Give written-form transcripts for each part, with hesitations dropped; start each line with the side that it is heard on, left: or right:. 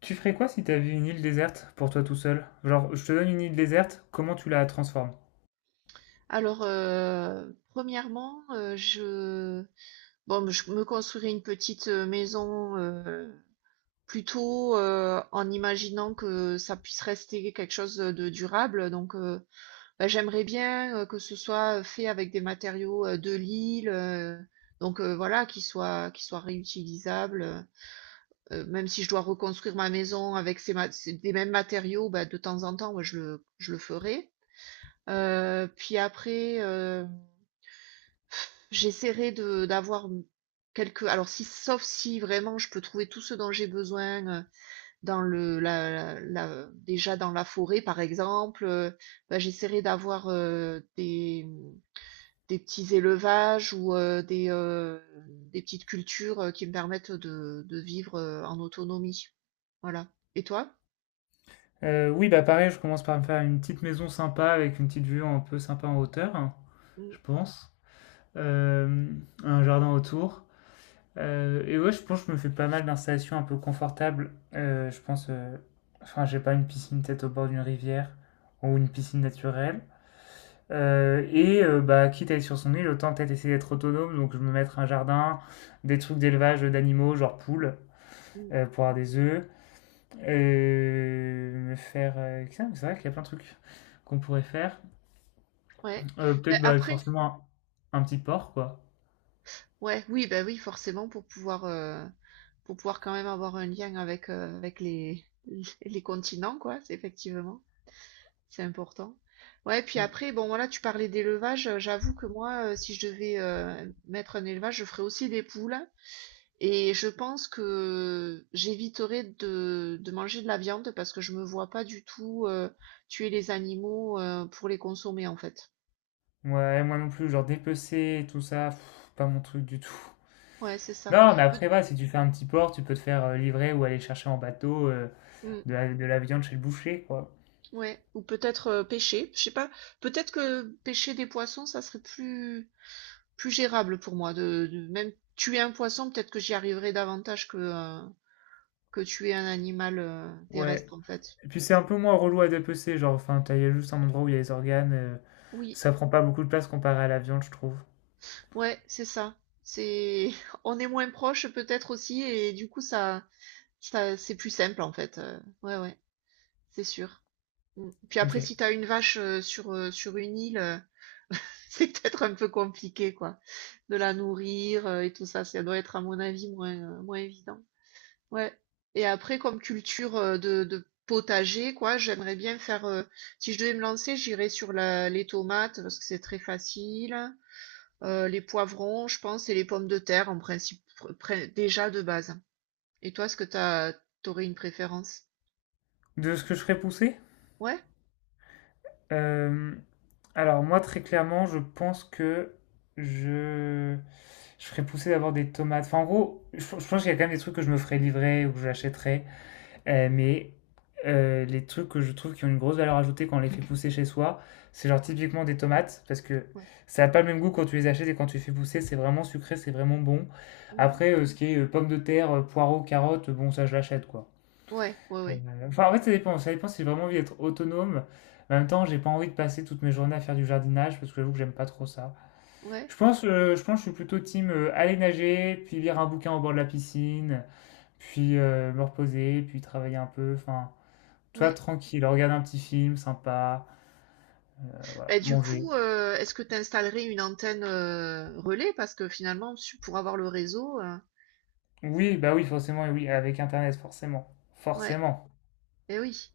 left: Tu ferais quoi si t'avais une île déserte pour toi tout seul? Genre, je te donne une île déserte, comment tu la transformes?
right: Premièrement, bon, je me construirai une petite maison plutôt en imaginant que ça puisse rester quelque chose de durable. Bah, j'aimerais bien que ce soit fait avec des matériaux de l'île, voilà, qui soient réutilisables. Même si je dois reconstruire ma maison avec des mêmes matériaux, bah, de temps en temps, moi, je le ferai. Puis après. J'essaierai de d'avoir quelques alors si sauf si vraiment je peux trouver tout ce dont j'ai besoin, dans le la la la- déjà dans la forêt par exemple, bah, j'essaierai d'avoir, des petits élevages ou, des petites cultures, qui me permettent de vivre, en autonomie. Voilà. Et toi?
left: Oui, bah pareil, je commence par me faire une petite maison sympa avec une petite vue un peu sympa en hauteur, hein,
right: Mmh.
left: je pense. Euh, un jardin autour. Et ouais, je pense que je me fais pas mal d'installations un peu confortables. Je pense, enfin, j'ai pas une piscine peut-être au bord d'une rivière ou une piscine naturelle. Et bah, quitte à être sur son île, autant peut-être essayer d'être autonome, donc je me mettre un jardin, des trucs d'élevage, d'animaux, genre poules,
right: Mh.
left: pour avoir des œufs. heu, me faire, heu, c'est vrai qu'il y a plein de trucs qu'on pourrait faire.
right: Ouais. Bah,
left: Peut-être, bah,
right: après.
left: forcément un petit porc, quoi.
right: Ouais, oui, bah oui, forcément, pour pouvoir quand même avoir un lien avec, avec les les continents, quoi, c'est effectivement, c'est important. Ouais, puis
left: Mmh.
right: après, bon, voilà, tu parlais d'élevage, j'avoue que moi, si je devais, mettre un élevage, je ferais aussi des poules et je pense que j'éviterais de manger de la viande parce que je me vois pas du tout, tuer les animaux, pour les consommer, en fait.
left: Ouais, moi non plus, genre dépecer et tout ça, pff, pas mon truc du tout.
right: Ouais, c'est ça.
left: Non, mais
right: Peut.
left: après va si tu fais un petit porc, tu peux te faire, livrer ou aller chercher en bateau,
right: Mmh.
left: de la viande chez le boucher, quoi.
right: Ouais, ou peut-être pêcher, je sais pas, peut-être que pêcher des poissons, ça serait plus plus gérable pour moi même tuer un poisson, peut-être que j'y arriverais davantage que tuer un animal
left: Ouais.
right: terrestre en fait.
left: Et puis c'est un peu moins relou à dépecer, genre, enfin, t'as il y a juste un endroit où il y a les organes,
right: Oui,
left: ça prend pas beaucoup de place comparé à la viande, je trouve.
right: ouais, c'est ça. C'est on est moins proche peut-être aussi et du coup ça c'est plus simple en fait. Ouais, ouais, c'est sûr. Mm. Puis
left: Ok.
right: après si t'as une vache sur sur une île c'est peut-être un peu compliqué, quoi, de la nourrir, et tout ça. Ça doit être, à mon avis, moins, moins évident. Ouais. Et après, comme culture, de potager, quoi, j'aimerais bien faire, si je devais me lancer, j'irais sur la les tomates parce que c'est très facile, les poivrons, je pense et les pommes de terre, en principe, pr pré déjà de base. Et toi, est-ce que tu as une préférence?
left: De ce que je ferais pousser?
right: Ouais?
left: Euh, Alors, moi, très clairement, je pense que je, je ferais pousser d'abord des tomates. Enfin, en gros, je pense qu'il y a quand même des trucs que je me ferais livrer ou que j'achèterais. Mais les trucs que je trouve qui ont une grosse valeur ajoutée quand on les fait pousser chez soi, c'est genre typiquement des tomates, parce que
right: Ouais.
left: ça n'a pas le même goût quand tu les achètes et quand tu les fais pousser, c'est vraiment sucré, c'est vraiment bon.
right: Mmh.
left: Après, ce qui est pommes de terre, poireaux, carottes, bon, ça je l'achète quoi.
right: Ouais, ouais, ouais.
left: Euh, Enfin, en fait, ça dépend. Ça dépend si j'ai vraiment envie d'être autonome. En même temps, j'ai pas envie de passer toutes mes journées à faire du jardinage parce que j'avoue que j'aime pas trop ça.
right: Ouais,
left: Je pense que je suis plutôt team aller nager, puis lire un bouquin au bord de la piscine, puis me reposer, puis travailler un peu. Enfin, toi
right: ouais.
left: tranquille, regarde un petit film sympa, voilà,
right: Bah, du
left: manger.
right: coup, est-ce que tu installerais une antenne, relais? Parce que finalement, su pour avoir le réseau,
left: Oui, bah oui, forcément, oui, avec Internet, forcément.
right: ouais,
left: Forcément.
right: et oui.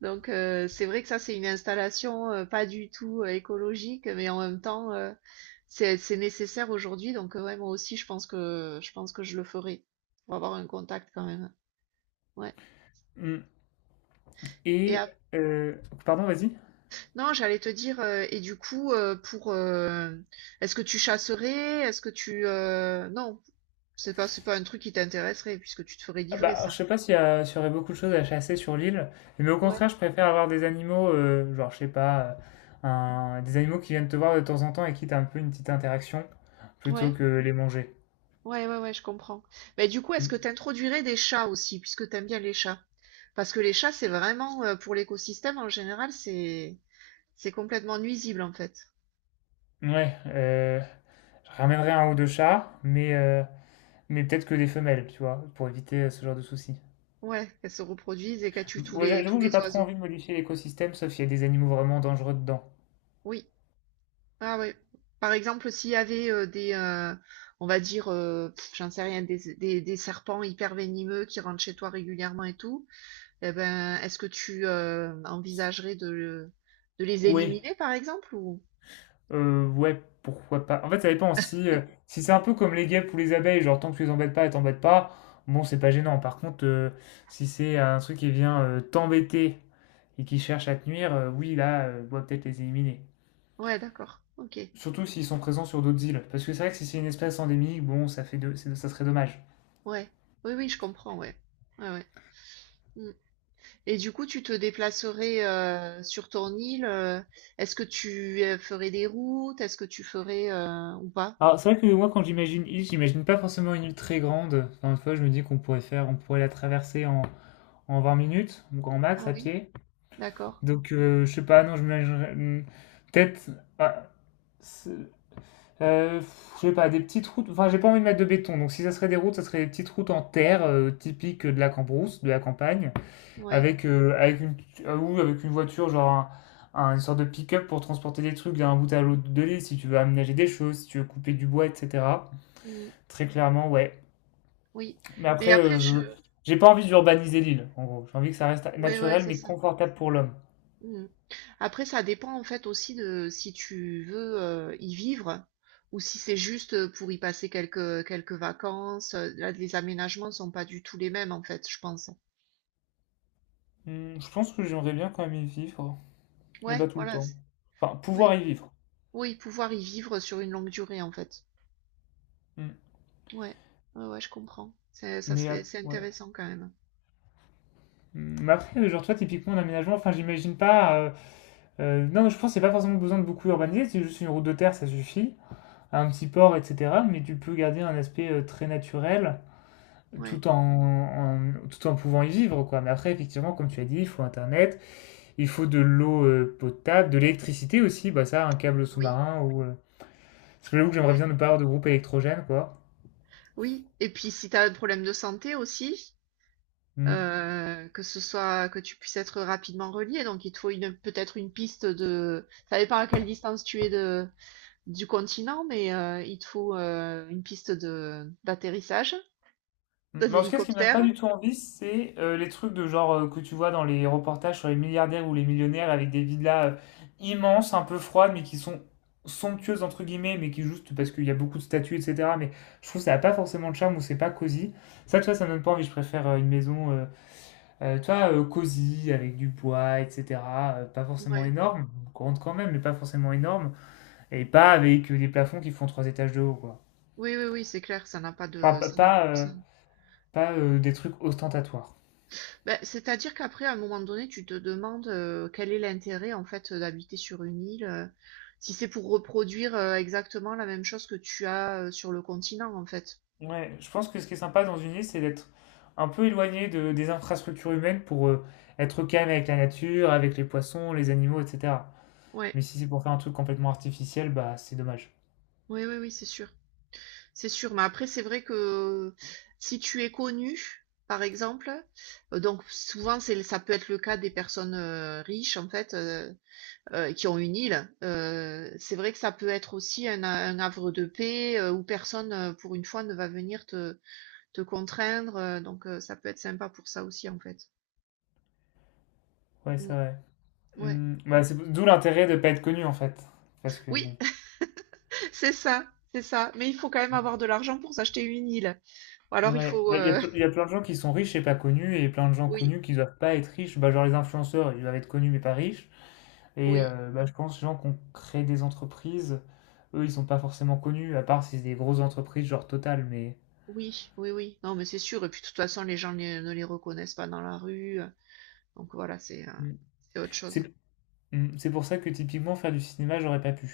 right: Donc c'est vrai que ça, c'est une installation, pas du tout, écologique, mais en même temps, c'est nécessaire aujourd'hui. Donc ouais, moi aussi, je pense que je le ferai pour avoir un contact quand même. Ouais.
left: Mm.
right: et
left: Et,
right: ap
left: euh, Pardon, vas-y.
right: Non, j'allais te dire, et du coup, est-ce que tu chasserais? Est-ce que tu, non, c'est pas un truc qui t'intéresserait puisque tu te ferais
left: Ah
right: livrer
left: bah,
right: ça?
left: je sais pas s'il y aurait beaucoup de choses à chasser sur l'île, mais au
right: Ouais,
left: contraire, je préfère avoir des animaux, genre, je sais pas, des animaux qui viennent te voir de temps en temps et qui t'ont un peu une petite interaction, plutôt
right: ouais,
left: que les manger.
right: ouais, ouais, ouais, je comprends. Mais du coup, est-ce
left: Mm.
right: que tu introduirais des chats aussi, puisque tu aimes bien les chats? Parce que les chats, c'est vraiment, pour l'écosystème en général, c'est complètement nuisible en fait.
left: Ouais, je ramènerai un ou deux chats, mais peut-être que des femelles, tu vois, pour éviter ce genre de soucis.
right: Ouais, qu'elles se reproduisent et qu'elles tuent
left: Ouais, j'a-
right: tous
left: J'avoue que j'ai
right: les
left: pas trop
right: oiseaux.
left: envie de modifier l'écosystème, sauf s'il y a des animaux vraiment dangereux dedans.
right: Oui. Ah ouais. Par exemple, s'il y avait on va dire, j'en sais rien, des serpents hyper venimeux qui rentrent chez toi régulièrement et tout, eh ben, est-ce que tu envisagerais de les
left: Oui.
right: éliminer, par exemple, ou...
left: Ouais, pourquoi pas. En fait, ça dépend. Si c'est un peu comme les guêpes ou les abeilles, genre tant que tu les embêtes pas, elles t'embêtent pas, bon, c'est pas gênant. Par contre, si c'est un truc qui vient t'embêter et qui cherche à te nuire, oui, là, on doit peut-être les éliminer.
right: Ouais, d'accord. OK.
left: Surtout s'ils sont présents sur d'autres îles. Parce que c'est vrai que si c'est une espèce endémique, bon, ça serait dommage.
right: Ouais. Oui, oui, je comprends, ouais. Ouais, ouais. Mm. Et du coup, tu te déplacerais sur ton île. Est-ce que tu ferais des routes? Est-ce que tu ferais ou pas?
left: Alors, c'est vrai que moi, quand j'imagine île, j'imagine pas forcément une île très grande. Encore une fois, je me dis on pourrait la traverser en 20 minutes, au grand max,
right: Ah
left: à
right: oui,
left: pied.
right: d'accord.
left: Donc, je sais pas, non, je me peut-être, ah, c'est- euh, je sais pas, des petites routes. Enfin, j'ai pas envie de mettre de béton. Donc, si ça serait des routes, ça serait des petites routes en terre, typiques de la cambrousse, de la campagne,
right: Ouais.
left: avec, euh, avec une, oui, avec une voiture, genre une sorte de pick-up pour transporter des trucs d'un bout à l'autre de l'île, si tu veux aménager des choses, si tu veux couper du bois, etc.
right: Mm.
left: Très clairement, ouais.
right: Oui.
left: Mais
right: Mais
left: après,
right: après, je.
left: j'ai pas envie d'urbaniser l'île, en gros. J'ai envie que ça reste
right: Ouais, ouais,
left: naturel,
right: c'est
left: mais
right: ça.
left: confortable pour l'homme.
right: Mm. Après, ça dépend en fait aussi de si tu veux y vivre ou si c'est juste pour y passer quelques vacances. Là, les aménagements sont pas du tout les mêmes en fait, je pense.
left: Je pense que j'aimerais bien quand même y vivre, mais
right: Ouais,
left: pas tout le
right: voilà.
left: temps. Enfin, pouvoir
right: Oui,
left: y vivre.
right: oui, pouvoir y vivre sur une longue durée en fait.
left: Hmm.
right: Ouais, ouais, ouais, je comprends.
left: Mais,
right: C'est
left: ouais.
right: intéressant quand même.
left: Mais après, genre toi, typiquement, l'aménagement, enfin, j'imagine pas... non, je pense que c'est pas forcément besoin de beaucoup urbaniser, c'est juste une route de terre, ça suffit, un petit port, etc. Mais tu peux garder un aspect très naturel
right: Ouais,
left: tout tout en pouvant y vivre, quoi. Mais après, effectivement, comme tu as dit, il faut Internet, il faut de l'eau potable, de l'électricité aussi, bah ça, un câble
right: oui,
left: sous-marin ou. Parce que j'avoue que j'aimerais bien
right: ouais,
left: ne pas avoir de groupe électrogène, quoi.
right: oui. Et puis si tu as un problème de santé aussi,
left: Hmm.
right: que ce soit que tu puisses être rapidement relié, donc il te faut une peut-être une piste de, ça dépend à quelle distance tu es de du continent, mais il te faut une piste de d'atterrissage
left: Mm.
right: d'un
left: Mais en tout cas, ce qui me donne
right: hélicoptère.
left: pas du tout envie, c'est les trucs de genre que tu vois dans les reportages sur les milliardaires ou les millionnaires avec des villas immenses, un peu froides, mais qui sont somptueuses entre guillemets, mais qui juste parce qu'il y a beaucoup de statues, etc. Mais je trouve que ça n'a pas forcément de charme ou c'est pas cosy. Ça, tu vois, ça me donne pas envie. Je préfère une maison, tu vois, cosy avec du bois, etc. Pas forcément
right: Ouais.
left: énorme, grande quand même, mais pas forcément énorme, et pas avec des plafonds qui font trois étages de haut, quoi.
right: Oui, oui, oui, c'est clair, ça n'a pas
left: Enfin,
right: de,
left: pas,
right: ça n'a,
left: pas, euh,
right: ça-
left: pas, euh, des trucs ostentatoires.
right: Bah, c'est-à-dire qu'après, à un moment donné, tu te demandes quel est l'intérêt en fait d'habiter sur une île, si c'est pour reproduire exactement la même chose que tu as sur le continent en fait.
left: Ouais, je pense que ce qui est sympa dans une île, c'est d'être un peu éloigné des infrastructures humaines pour être calme avec la nature, avec les poissons, les animaux, etc.
right: Ouais,
left: Mais si c'est pour faire un truc complètement artificiel, bah c'est dommage.
right: oui, oui, oui, c'est sûr, c'est sûr. Mais après, c'est vrai que si tu es connu, par exemple, donc souvent c'est ça peut être le cas des personnes riches en fait qui ont une île. C'est vrai que ça peut être aussi un havre de paix où personne pour une fois ne va venir te contraindre. Donc, ça peut être sympa pour ça aussi, en fait.
left: Ouais,
right: Mm,
left: c'est vrai.
right: ouais.
left: Bah, c'est d'où l'intérêt de pas être connu en fait. Parce que
right: Oui,
left: bon.
right: c'est ça, c'est ça. Mais il faut quand même avoir de l'argent pour s'acheter une île. Ou alors, il
left: Ouais,
right: faut.
left: bah,
right: euh,
left: il y a plein de gens qui sont riches et pas connus, et plein de gens
right: Oui,
left: connus qui doivent pas être riches. Bah, genre les influenceurs, ils doivent être connus mais pas riches. Et
right: oui,
left: bah, je pense les gens qui ont créé des entreprises, eux, ils sont pas forcément connus, à part si c'est des grosses entreprises genre Total, mais.
right: oui, oui, oui. Non, mais c'est sûr. Et puis, de toute façon, les gens ne les reconnaissent pas dans la rue. Donc, voilà,
left: Mm.
right: c'est autre chose.
left: C'est c'est pour ça que typiquement faire du cinéma, j'aurais pas pu.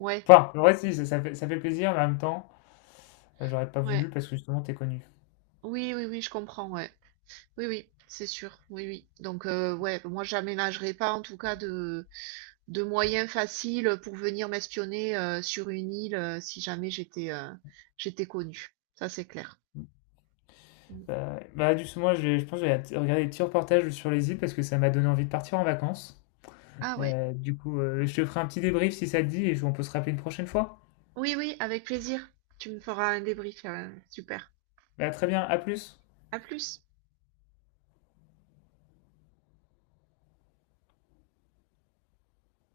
right: Ouais,
left: Enfin, en vrai, si, ça fait plaisir, mais en même temps, j'aurais pas
right: ouais.
left: voulu parce que justement, t'es connu.
right: Oui, oui, oui, je comprends, ouais. Oui, oui, c'est sûr. Oui, oui. Donc, ouais, moi, j'aménagerai pas, en tout cas, de moyens faciles pour venir m'espionner sur une île si jamais j'étais connue. Ça, c'est clair. Mm.
left: Bah, justement, je pense que je vais regarder des petits reportages sur les îles parce que ça m'a donné envie de partir en vacances.
right: Ah ouais.
left: Du coup, je te ferai un petit débrief si ça te dit et on peut se rappeler une prochaine fois.
right: Oui, oui, avec plaisir. Tu me feras un débrief. Super.
left: Bah, très bien, à plus.
right: À plus.